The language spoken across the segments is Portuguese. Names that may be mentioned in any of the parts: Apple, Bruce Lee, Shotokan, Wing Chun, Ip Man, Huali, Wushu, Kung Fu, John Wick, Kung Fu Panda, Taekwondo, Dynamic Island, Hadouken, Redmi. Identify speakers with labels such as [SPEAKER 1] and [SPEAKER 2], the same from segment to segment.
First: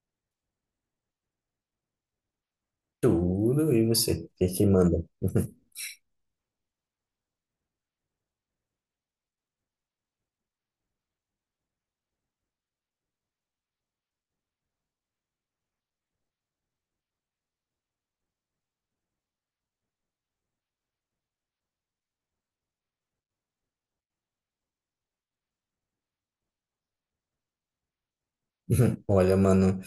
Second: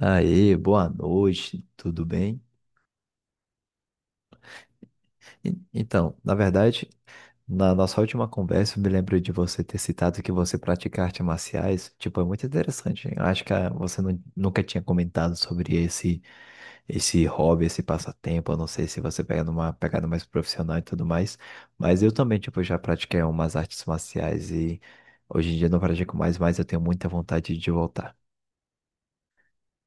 [SPEAKER 1] Aê, boa noite, tudo bem?
[SPEAKER 2] Tudo, e você? O que que manda?
[SPEAKER 1] Então, na verdade, na nossa última conversa, eu me lembro de você ter citado que você pratica artes marciais. Tipo, é muito interessante. Eu acho que você nunca tinha comentado sobre esse hobby, esse passatempo. Eu não sei se você pega numa pegada mais profissional e tudo mais. Mas eu também, tipo, já pratiquei umas artes marciais e hoje em dia eu não pratico mais, mas eu tenho muita vontade de voltar.
[SPEAKER 2] Olha, mano.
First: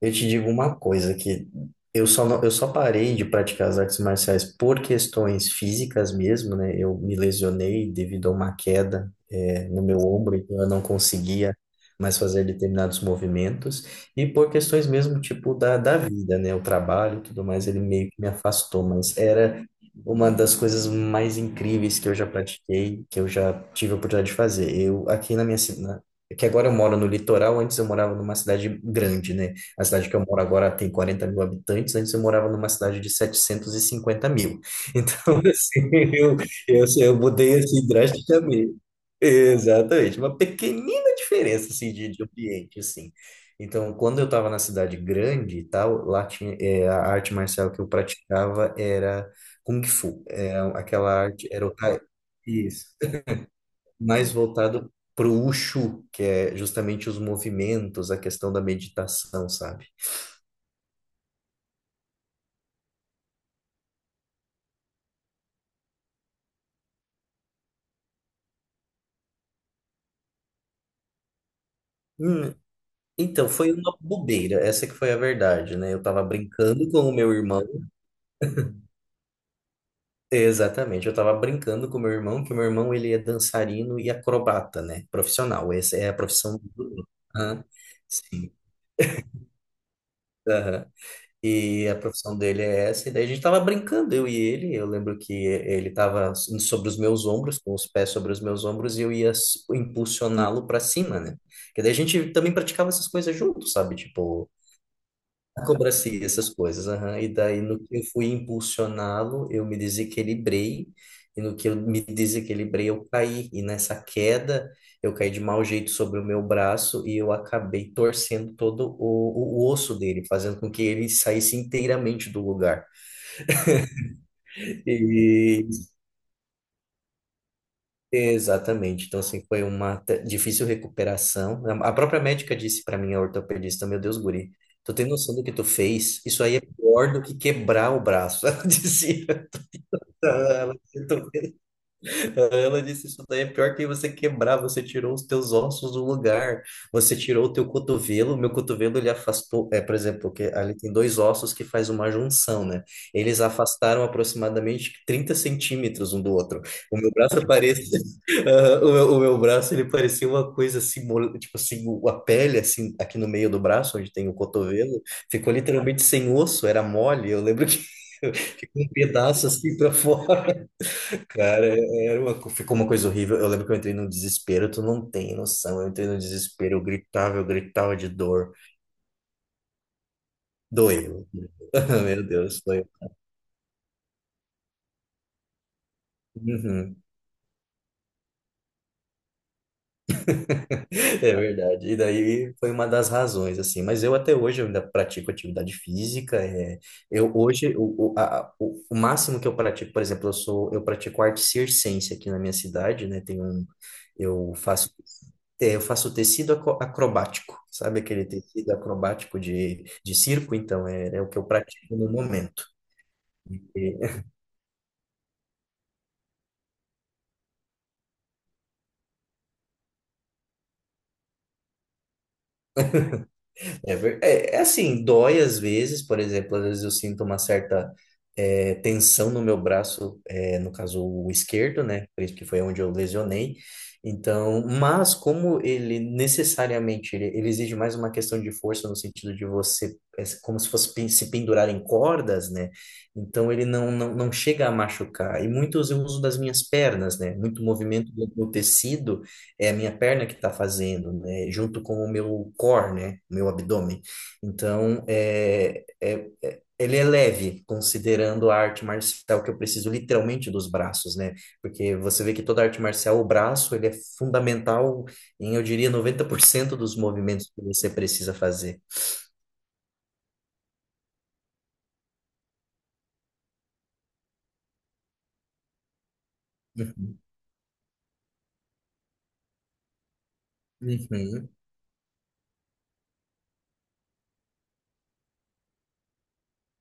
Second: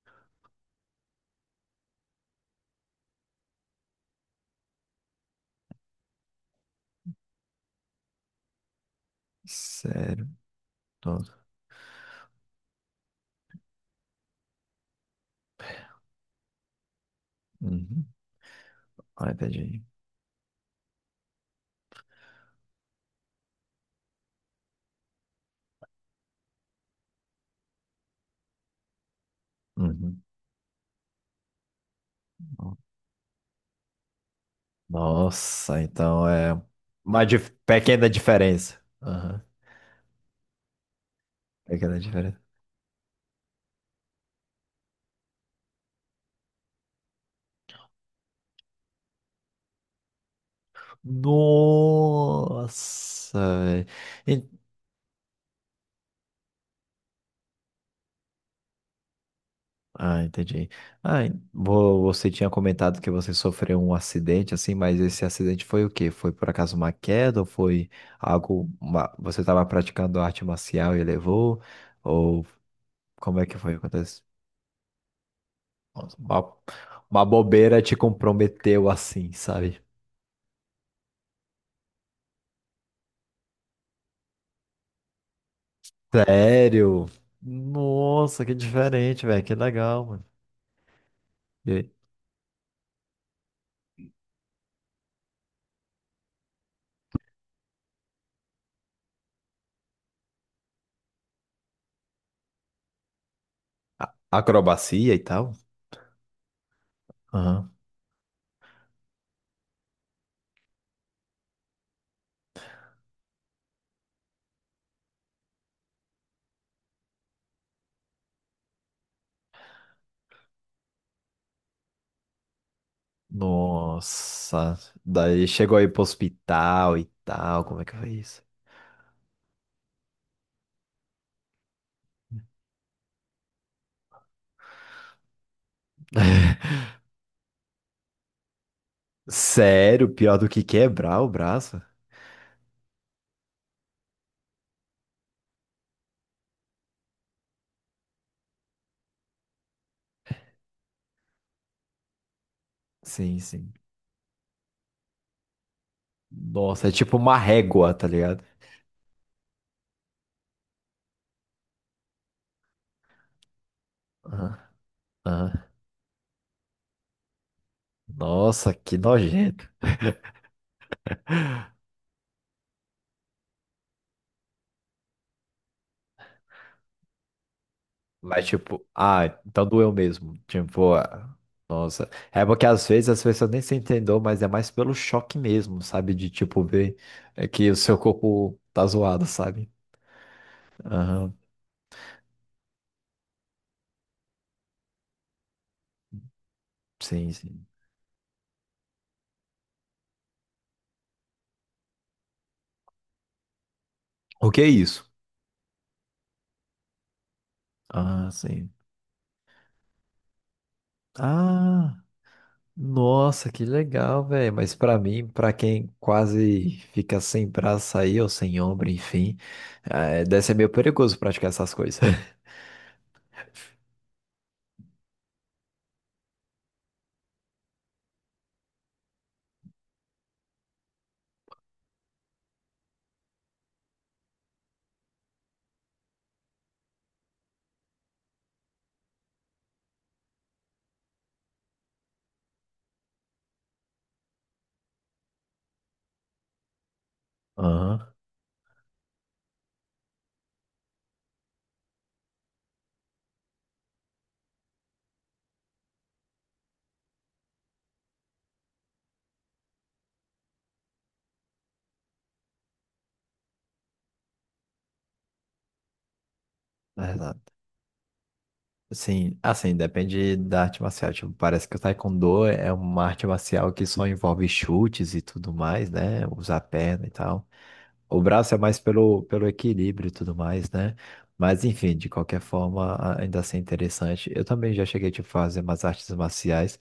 [SPEAKER 2] Eu te digo uma coisa que eu só não- eu só parei de praticar as artes marciais por questões físicas mesmo, né? Eu me lesionei devido a uma queda, no meu
[SPEAKER 1] Sério,
[SPEAKER 2] ombro, então eu não
[SPEAKER 1] todo.
[SPEAKER 2] conseguia mais fazer determinados movimentos e por questões mesmo tipo da vida, né? O trabalho e tudo mais, ele
[SPEAKER 1] Uhum.
[SPEAKER 2] meio que me afastou, mas
[SPEAKER 1] Ai,
[SPEAKER 2] era
[SPEAKER 1] tadinho.
[SPEAKER 2] uma das coisas mais incríveis que eu já pratiquei, que eu já tive a oportunidade de fazer. Eu aqui na minha cidade, que agora eu moro no litoral, antes eu morava numa cidade grande, né? A cidade que
[SPEAKER 1] Uhum.
[SPEAKER 2] eu moro agora tem 40 mil habitantes, antes eu morava numa cidade de 750 mil. Então,
[SPEAKER 1] Nossa,
[SPEAKER 2] assim,
[SPEAKER 1] então
[SPEAKER 2] eu,
[SPEAKER 1] é
[SPEAKER 2] eu, eu
[SPEAKER 1] uma
[SPEAKER 2] mudei assim
[SPEAKER 1] pequena
[SPEAKER 2] drasticamente.
[SPEAKER 1] diferença. Aham,
[SPEAKER 2] Exatamente, uma pequenina diferença assim,
[SPEAKER 1] pequena
[SPEAKER 2] de
[SPEAKER 1] diferença.
[SPEAKER 2] ambiente, assim. Então, quando eu estava na cidade grande e tal, lá tinha, é, a arte marcial que eu praticava era Kung Fu. É, aquela arte era o tai, isso.
[SPEAKER 1] Nossa, velho.
[SPEAKER 2] Mais
[SPEAKER 1] En-
[SPEAKER 2] voltado para o Wushu, que é justamente os movimentos, a questão da meditação, sabe?
[SPEAKER 1] Ah, entendi. Ah, você tinha comentado que você sofreu um acidente, assim, mas esse acidente foi o quê? Foi por acaso uma queda ou foi algo... Você estava praticando arte marcial e levou? Ou
[SPEAKER 2] Hum,
[SPEAKER 1] como é
[SPEAKER 2] Então,
[SPEAKER 1] que
[SPEAKER 2] foi
[SPEAKER 1] foi?
[SPEAKER 2] uma
[SPEAKER 1] Acontece?
[SPEAKER 2] bobeira, essa que foi a verdade, né? Eu
[SPEAKER 1] Nossa,
[SPEAKER 2] tava brincando com o
[SPEAKER 1] Uma
[SPEAKER 2] meu irmão,
[SPEAKER 1] bobeira te comprometeu assim, sabe?
[SPEAKER 2] exatamente, eu tava brincando com o meu irmão, que o meu irmão, ele é dançarino e acrobata, né? Profissional, essa é a profissão
[SPEAKER 1] Sério?
[SPEAKER 2] do... Aham.
[SPEAKER 1] Nossa,
[SPEAKER 2] Sim,
[SPEAKER 1] que diferente, velho. Que legal, mano.
[SPEAKER 2] aham.
[SPEAKER 1] E
[SPEAKER 2] E
[SPEAKER 1] aí?
[SPEAKER 2] a profissão dele é essa, e daí a gente tava brincando, eu e ele, eu lembro que ele tava sobre os meus ombros, com os pés sobre os meus ombros, e eu ia impulsioná-lo para cima, né? Que daí a gente também praticava essas coisas juntos, sabe? Tipo,
[SPEAKER 1] Acrobacia e tal.
[SPEAKER 2] acrobacia, essas coisas. Aham. E daí,
[SPEAKER 1] Aham.
[SPEAKER 2] no que eu fui impulsioná-lo, eu me desequilibrei, e no que eu me desequilibrei, eu caí. E nessa queda, eu caí de mau jeito sobre o meu braço e eu acabei torcendo todo o osso dele, fazendo com que ele saísse inteiramente do lugar.
[SPEAKER 1] Nossa. Daí
[SPEAKER 2] E,
[SPEAKER 1] chegou aí pro hospital e tal. Como é que foi isso?
[SPEAKER 2] exatamente. Então, assim, foi uma difícil recuperação. A própria médica disse para mim, a ortopedista, meu Deus, guri, tu tem noção do que tu fez? Isso aí é pior do que quebrar o braço, ela dizia.
[SPEAKER 1] Sério, pior do que
[SPEAKER 2] Ela,
[SPEAKER 1] quebrar o
[SPEAKER 2] tentou-
[SPEAKER 1] braço?
[SPEAKER 2] ela disse, isso daí é pior que você quebrar, você tirou os teus ossos do lugar, você tirou o teu cotovelo, meu cotovelo ele afastou, é, por exemplo, que ali tem dois ossos que faz uma junção, né?
[SPEAKER 1] Sim,
[SPEAKER 2] Eles
[SPEAKER 1] sim.
[SPEAKER 2] afastaram aproximadamente 30 centímetros um do outro.
[SPEAKER 1] Nossa, é
[SPEAKER 2] O meu
[SPEAKER 1] tipo uma
[SPEAKER 2] braço
[SPEAKER 1] régua,
[SPEAKER 2] parecia,
[SPEAKER 1] tá ligado?
[SPEAKER 2] ah, o meu braço ele parecia uma coisa assim, tipo assim, a pele assim, aqui no meio do braço, onde tem o
[SPEAKER 1] Aham,
[SPEAKER 2] cotovelo,
[SPEAKER 1] aham.
[SPEAKER 2] ficou literalmente sem osso, era mole, eu lembro que
[SPEAKER 1] Nossa,
[SPEAKER 2] ficou um
[SPEAKER 1] que
[SPEAKER 2] pedaço
[SPEAKER 1] nojento.
[SPEAKER 2] assim para fora. Cara, ficou uma coisa horrível. Eu lembro que eu entrei num desespero, tu não tem noção. Eu entrei num desespero, eu gritava de
[SPEAKER 1] Mas,
[SPEAKER 2] dor.
[SPEAKER 1] tipo, ah, então doeu mesmo. Tipo,
[SPEAKER 2] Doeu.
[SPEAKER 1] ah, nossa.
[SPEAKER 2] Meu
[SPEAKER 1] É
[SPEAKER 2] Deus,
[SPEAKER 1] porque
[SPEAKER 2] foi.
[SPEAKER 1] às vezes as pessoas nem se entendeu, mas é mais pelo choque mesmo, sabe? De, tipo, ver
[SPEAKER 2] Uhum.
[SPEAKER 1] é, que o seu corpo tá zoado, sabe? Aham,
[SPEAKER 2] É verdade. E daí foi uma das razões, assim. Mas eu até hoje eu ainda pratico atividade física. É,
[SPEAKER 1] sim,
[SPEAKER 2] eu
[SPEAKER 1] sim.
[SPEAKER 2] hoje o, a- o máximo que eu pratico, por exemplo, eu pratico arte circense aqui na minha cidade, né? Tem um
[SPEAKER 1] O
[SPEAKER 2] eu
[SPEAKER 1] que é
[SPEAKER 2] faço
[SPEAKER 1] isso?
[SPEAKER 2] eu faço tecido acrobático, sabe aquele
[SPEAKER 1] Ah,
[SPEAKER 2] tecido
[SPEAKER 1] sim.
[SPEAKER 2] acrobático de circo? Então é o que eu
[SPEAKER 1] Ah,
[SPEAKER 2] pratico no momento.
[SPEAKER 1] nossa, que legal, velho. Mas pra mim, pra quem quase fica sem braço aí, ou sem ombro, enfim, é, deve ser meio perigoso praticar essas coisas.
[SPEAKER 2] É, é assim, dói às vezes, por exemplo, às vezes eu sinto uma certa tensão no meu braço, no caso o esquerdo, né? Por isso que foi onde eu lesionei. Então, mas como ele necessariamente ele exige mais uma questão de força no sentido de você, é como se fosse se pendurar em cordas, né? Então ele não, não, não chega a machucar. E muitos eu uso das minhas pernas, né? Muito
[SPEAKER 1] Aham,
[SPEAKER 2] movimento do tecido é a minha perna que está fazendo, né? Junto com o meu core, né? O meu abdômen. Então, ele é leve, considerando a arte marcial que eu preciso literalmente dos braços, né? Porque você vê que toda arte marcial, o braço, ele é fundamental em, eu diria, 90% dos
[SPEAKER 1] é verdade.
[SPEAKER 2] movimentos que você precisa fazer.
[SPEAKER 1] Sim, assim, depende da arte marcial. Tipo, parece que o Taekwondo é uma arte marcial que só envolve chutes e tudo mais, né? Usar a perna e
[SPEAKER 2] Uhum.
[SPEAKER 1] tal. O braço é mais pelo equilíbrio e tudo mais, né?
[SPEAKER 2] Uhum.
[SPEAKER 1] Mas enfim, de qualquer forma, ainda assim é interessante. Eu também já cheguei tipo, a fazer umas artes marciais.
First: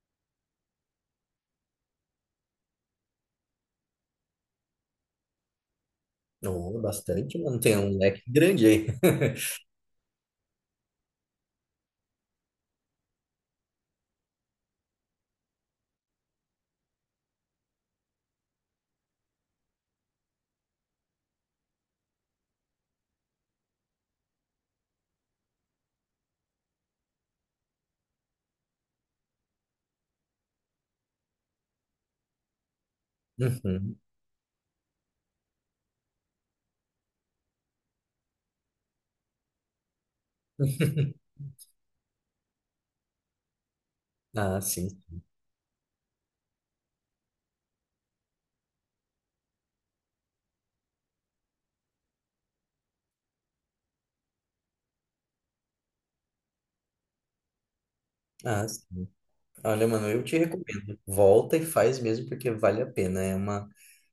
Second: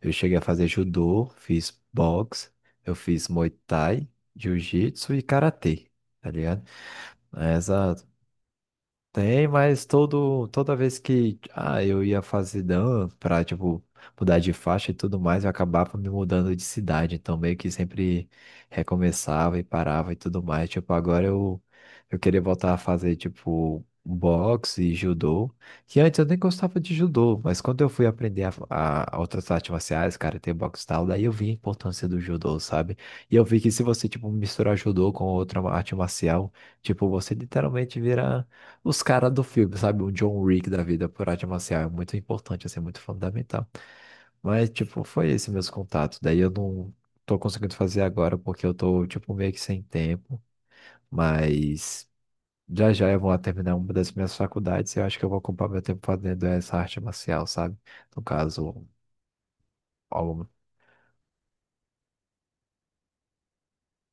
[SPEAKER 1] Eu cheguei a fazer judô, fiz boxe, eu fiz muay thai, jiu-jitsu e karatê, tá ligado?
[SPEAKER 2] Oh, bastante, mano. Tem
[SPEAKER 1] Essa,
[SPEAKER 2] um leque grande aí.
[SPEAKER 1] tem, mas todo, toda vez que eu ia fazer dan pra, tipo, mudar de faixa e tudo mais, eu acabava me mudando de cidade. Então, meio que sempre recomeçava e parava e tudo mais. Tipo, eu queria voltar a fazer, tipo, boxe e judô. Que antes eu nem gostava de judô, mas quando eu fui aprender a outras artes marciais, cara, tem boxe e tal, daí eu vi a importância do judô, sabe? E eu vi que se
[SPEAKER 2] Uhum.
[SPEAKER 1] você, tipo, misturar judô com outra arte marcial, tipo, você literalmente vira os caras do filme, sabe? O John Wick da vida por arte marcial é muito importante, assim, é muito fundamental.
[SPEAKER 2] Ah,
[SPEAKER 1] Mas,
[SPEAKER 2] sim.
[SPEAKER 1] tipo, foi esse meus contatos. Daí eu não tô conseguindo fazer agora porque eu tô, tipo, meio que sem tempo. Mas já já eu vou terminar uma das minhas faculdades e eu acho que eu vou ocupar meu tempo fazendo essa arte marcial, sabe? No
[SPEAKER 2] Ah,
[SPEAKER 1] caso,
[SPEAKER 2] sim. Olha, mano, eu te
[SPEAKER 1] alguma.
[SPEAKER 2] recomendo. Volta e faz mesmo, porque vale a pena. É uma,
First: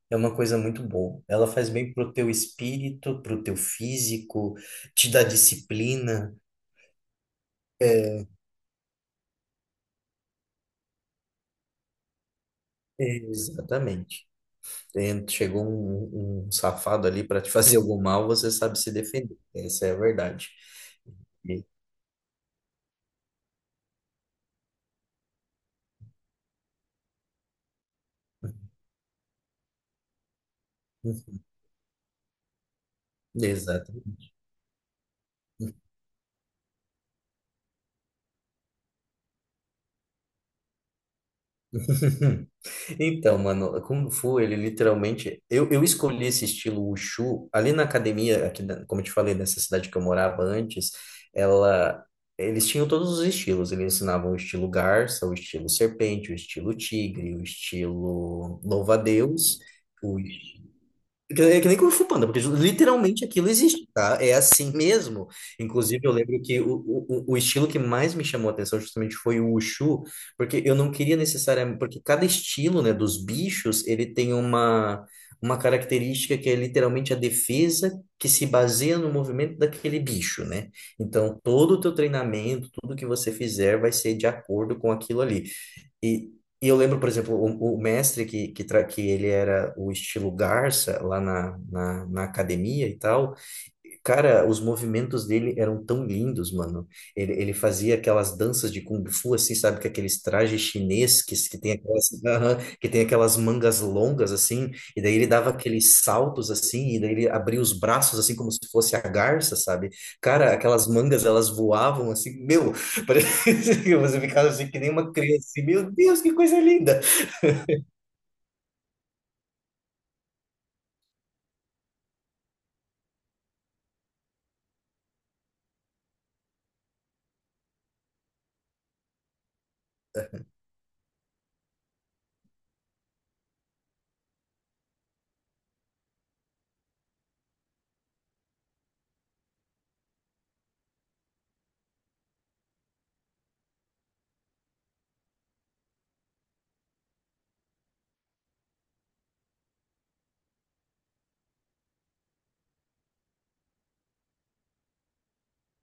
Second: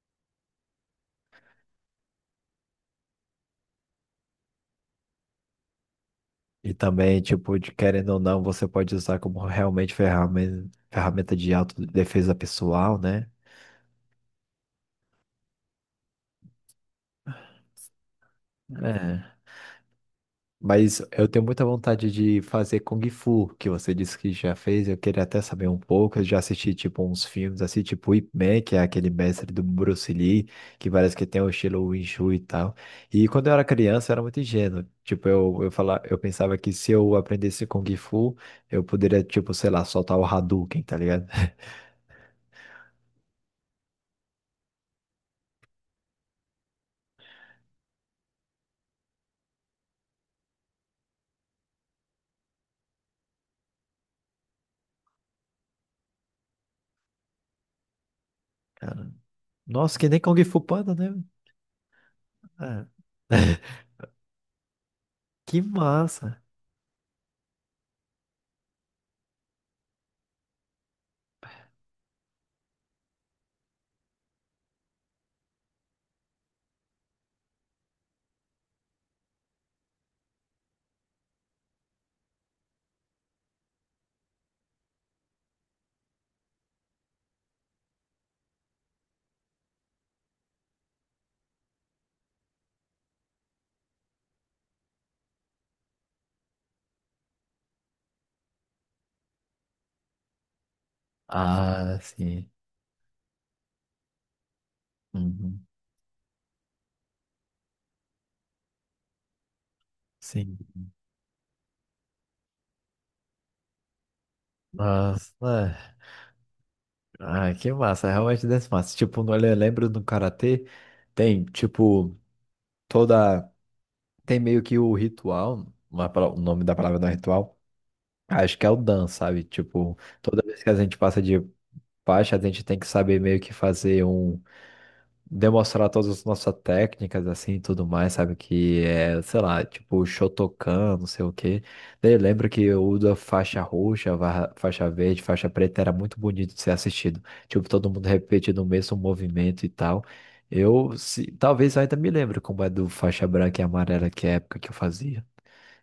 [SPEAKER 2] é uma coisa muito boa. Ela faz bem pro teu espírito, pro teu físico, te dá disciplina.
[SPEAKER 1] E também, tipo, de querendo ou
[SPEAKER 2] É,
[SPEAKER 1] não, você pode usar como realmente ferramenta de autodefesa pessoal, né?
[SPEAKER 2] Exatamente. Chegou um safado ali para te fazer algum mal, você sabe se defender. Essa é a verdade.
[SPEAKER 1] Mas eu tenho muita
[SPEAKER 2] E-
[SPEAKER 1] vontade de fazer Kung Fu, que você disse que já fez. Eu queria até saber um pouco. Eu já assisti, tipo, uns filmes assim, tipo Ip Man, que é aquele mestre do Bruce Lee, que parece que tem o estilo Wing Chun e tal. E quando eu era
[SPEAKER 2] Exato.
[SPEAKER 1] criança, eu era muito ingênuo. Tipo, falava, eu pensava que se eu aprendesse Kung Fu, eu poderia, tipo, sei lá, soltar o Hadouken, tá ligado?
[SPEAKER 2] Então, mano, Kung Fu, ele literalmente. Eu escolhi esse estilo Wushu ali na academia, aqui, como eu te falei, nessa cidade que eu morava antes, ela. Eles tinham todos os estilos. Eles ensinavam o estilo garça, o estilo serpente, o estilo tigre, o estilo louva-a-Deus,
[SPEAKER 1] Nossa, que nem Kung Fu Panda, né?
[SPEAKER 2] é que nem Kung Fu Panda, porque
[SPEAKER 1] Ah,
[SPEAKER 2] literalmente aquilo existe, tá? É assim mesmo.
[SPEAKER 1] que
[SPEAKER 2] Inclusive, eu
[SPEAKER 1] massa!
[SPEAKER 2] lembro que o estilo que mais me chamou a atenção justamente foi o Wushu, porque eu não queria necessariamente. Porque cada estilo, né, dos bichos, ele tem uma característica que é literalmente a defesa que se baseia no movimento daquele bicho, né? Então, todo o teu treinamento, tudo que você fizer vai ser de acordo com aquilo ali. E, e eu lembro, por exemplo, o mestre que ele era o estilo Garça lá na academia e tal, cara, os movimentos dele eram tão lindos, mano. Ele fazia aquelas danças de Kung Fu, assim, sabe? Com aqueles trajes chineses que tem
[SPEAKER 1] Ah,
[SPEAKER 2] aquelas,
[SPEAKER 1] sim.
[SPEAKER 2] aham, que tem aquelas mangas longas, assim. E daí ele dava
[SPEAKER 1] Uhum.
[SPEAKER 2] aqueles saltos, assim. E daí ele abria os braços, assim, como se fosse a garça, sabe? Cara,
[SPEAKER 1] Sim.
[SPEAKER 2] aquelas mangas, elas voavam, assim. Meu, parecia que você ficava assim, que nem uma
[SPEAKER 1] Nossa,
[SPEAKER 2] criança. Assim, meu
[SPEAKER 1] é.
[SPEAKER 2] Deus, que coisa linda!
[SPEAKER 1] Ah, que massa, realmente desse massa. Tipo, eu lembro do karatê, tem, tipo, toda. Tem meio que o ritual, o nome da palavra não é ritual, acho que é o dan, sabe? Tipo, toda vez que a gente passa de faixa, a gente tem que saber meio que fazer um demonstrar todas as nossas técnicas, assim, e tudo mais, sabe? Que é, sei lá, tipo, Shotokan, não sei o quê. Daí lembro que o da faixa roxa, faixa verde, faixa preta era muito bonito de ser assistido. Tipo, todo mundo repetindo o mesmo movimento e tal. Eu, se, talvez eu ainda me lembro como é do faixa branca e amarela, que é a época que eu fazia.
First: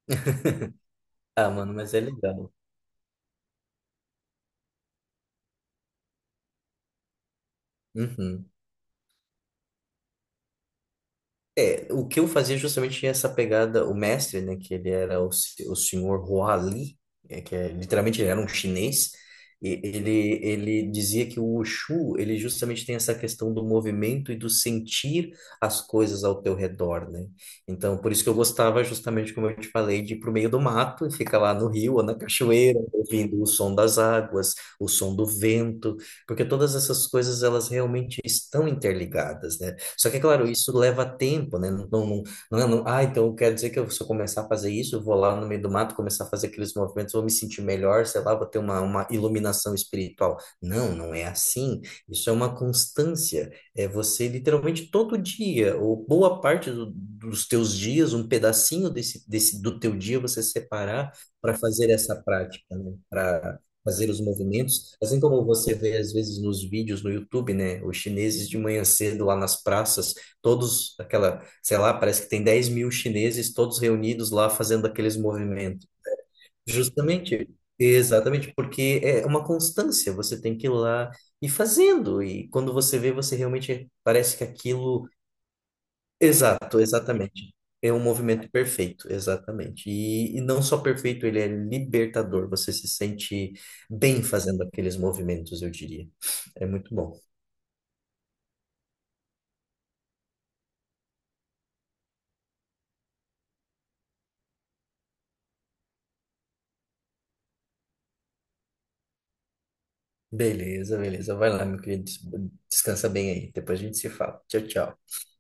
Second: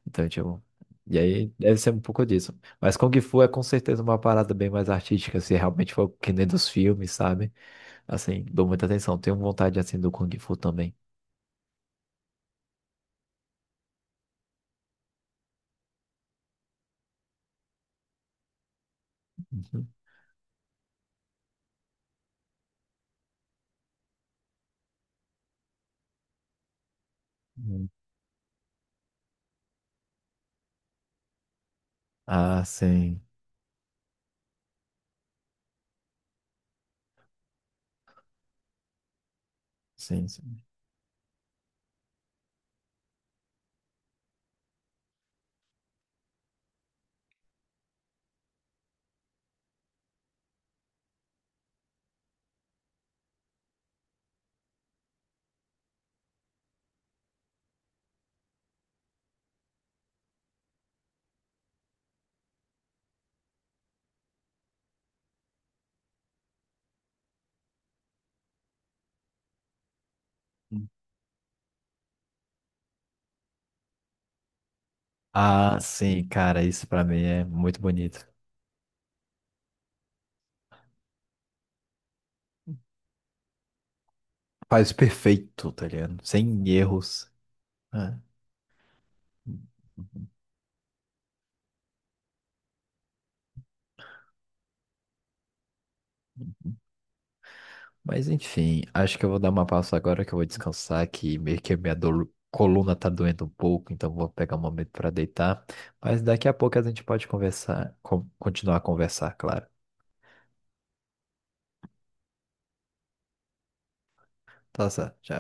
[SPEAKER 1] Então, tipo... E aí,
[SPEAKER 2] Ah, mano,
[SPEAKER 1] deve ser
[SPEAKER 2] mas
[SPEAKER 1] um
[SPEAKER 2] é
[SPEAKER 1] pouco
[SPEAKER 2] legal.
[SPEAKER 1] disso. Mas Kung Fu é com certeza uma parada bem mais artística, se realmente for que nem dos filmes, sabe? Assim,
[SPEAKER 2] Uhum.
[SPEAKER 1] dou muita atenção. Tenho vontade, assim, do Kung Fu também.
[SPEAKER 2] É, o que eu fazia justamente tinha essa pegada, o mestre, né, que ele era o, se- o senhor Huali, que é, literalmente ele era um chinês, e
[SPEAKER 1] Uhum.
[SPEAKER 2] ele dizia que o Wushu, ele justamente tem essa questão do movimento e do sentir as coisas ao teu redor, né?
[SPEAKER 1] Hum.
[SPEAKER 2] Então, por isso que eu gostava justamente, como eu te falei, de ir pro meio do mato e ficar lá no rio ou na
[SPEAKER 1] Ah,
[SPEAKER 2] cachoeira,
[SPEAKER 1] sim.
[SPEAKER 2] ouvindo o som das águas, o som do vento, porque todas essas coisas, elas realmente estão interligadas, né? Só que, é
[SPEAKER 1] Sim,
[SPEAKER 2] claro,
[SPEAKER 1] sim.
[SPEAKER 2] isso leva tempo, né? Não, não, não, ah, então quer dizer que eu, se eu começar a fazer isso, eu vou lá no meio do mato começar a fazer aqueles movimentos, vou me sentir melhor, sei lá, vou ter uma iluminação espiritual. Não, não é assim. Isso é uma constância. É você literalmente todo dia, ou boa parte dos teus dias, um pedacinho desse do teu dia você separar para fazer essa prática, né? Fazer os movimentos. Assim como você vê às vezes nos vídeos no YouTube, né? Os chineses de manhã cedo lá nas praças,
[SPEAKER 1] Uhum.
[SPEAKER 2] todos aquela, sei lá, parece que tem 10 mil chineses todos reunidos lá fazendo aqueles
[SPEAKER 1] Ah,
[SPEAKER 2] movimentos.
[SPEAKER 1] sim, cara, isso pra mim é
[SPEAKER 2] Justamente,
[SPEAKER 1] muito bonito.
[SPEAKER 2] exatamente, porque é uma constância, você tem que ir lá e fazendo. E quando você vê, você realmente parece que
[SPEAKER 1] Faz
[SPEAKER 2] aquilo.
[SPEAKER 1] perfeito, tá ligado? Sem
[SPEAKER 2] Exato,
[SPEAKER 1] erros.
[SPEAKER 2] exatamente. É um
[SPEAKER 1] É.
[SPEAKER 2] movimento perfeito, exatamente. E não só perfeito, ele é libertador. Você se sente bem fazendo aqueles movimentos, eu diria. É muito bom.
[SPEAKER 1] Mas enfim, acho que eu vou dar uma pausa agora que eu vou descansar, que meio que minha coluna tá doendo um pouco, então vou pegar um momento pra deitar. Mas daqui a pouco a gente pode conversar, continuar a conversar, claro.
[SPEAKER 2] Beleza, beleza. Vai lá, meu querido. Descansa bem aí. Depois a gente se fala. Tchau,
[SPEAKER 1] Tá
[SPEAKER 2] tchau.
[SPEAKER 1] certo, tchau.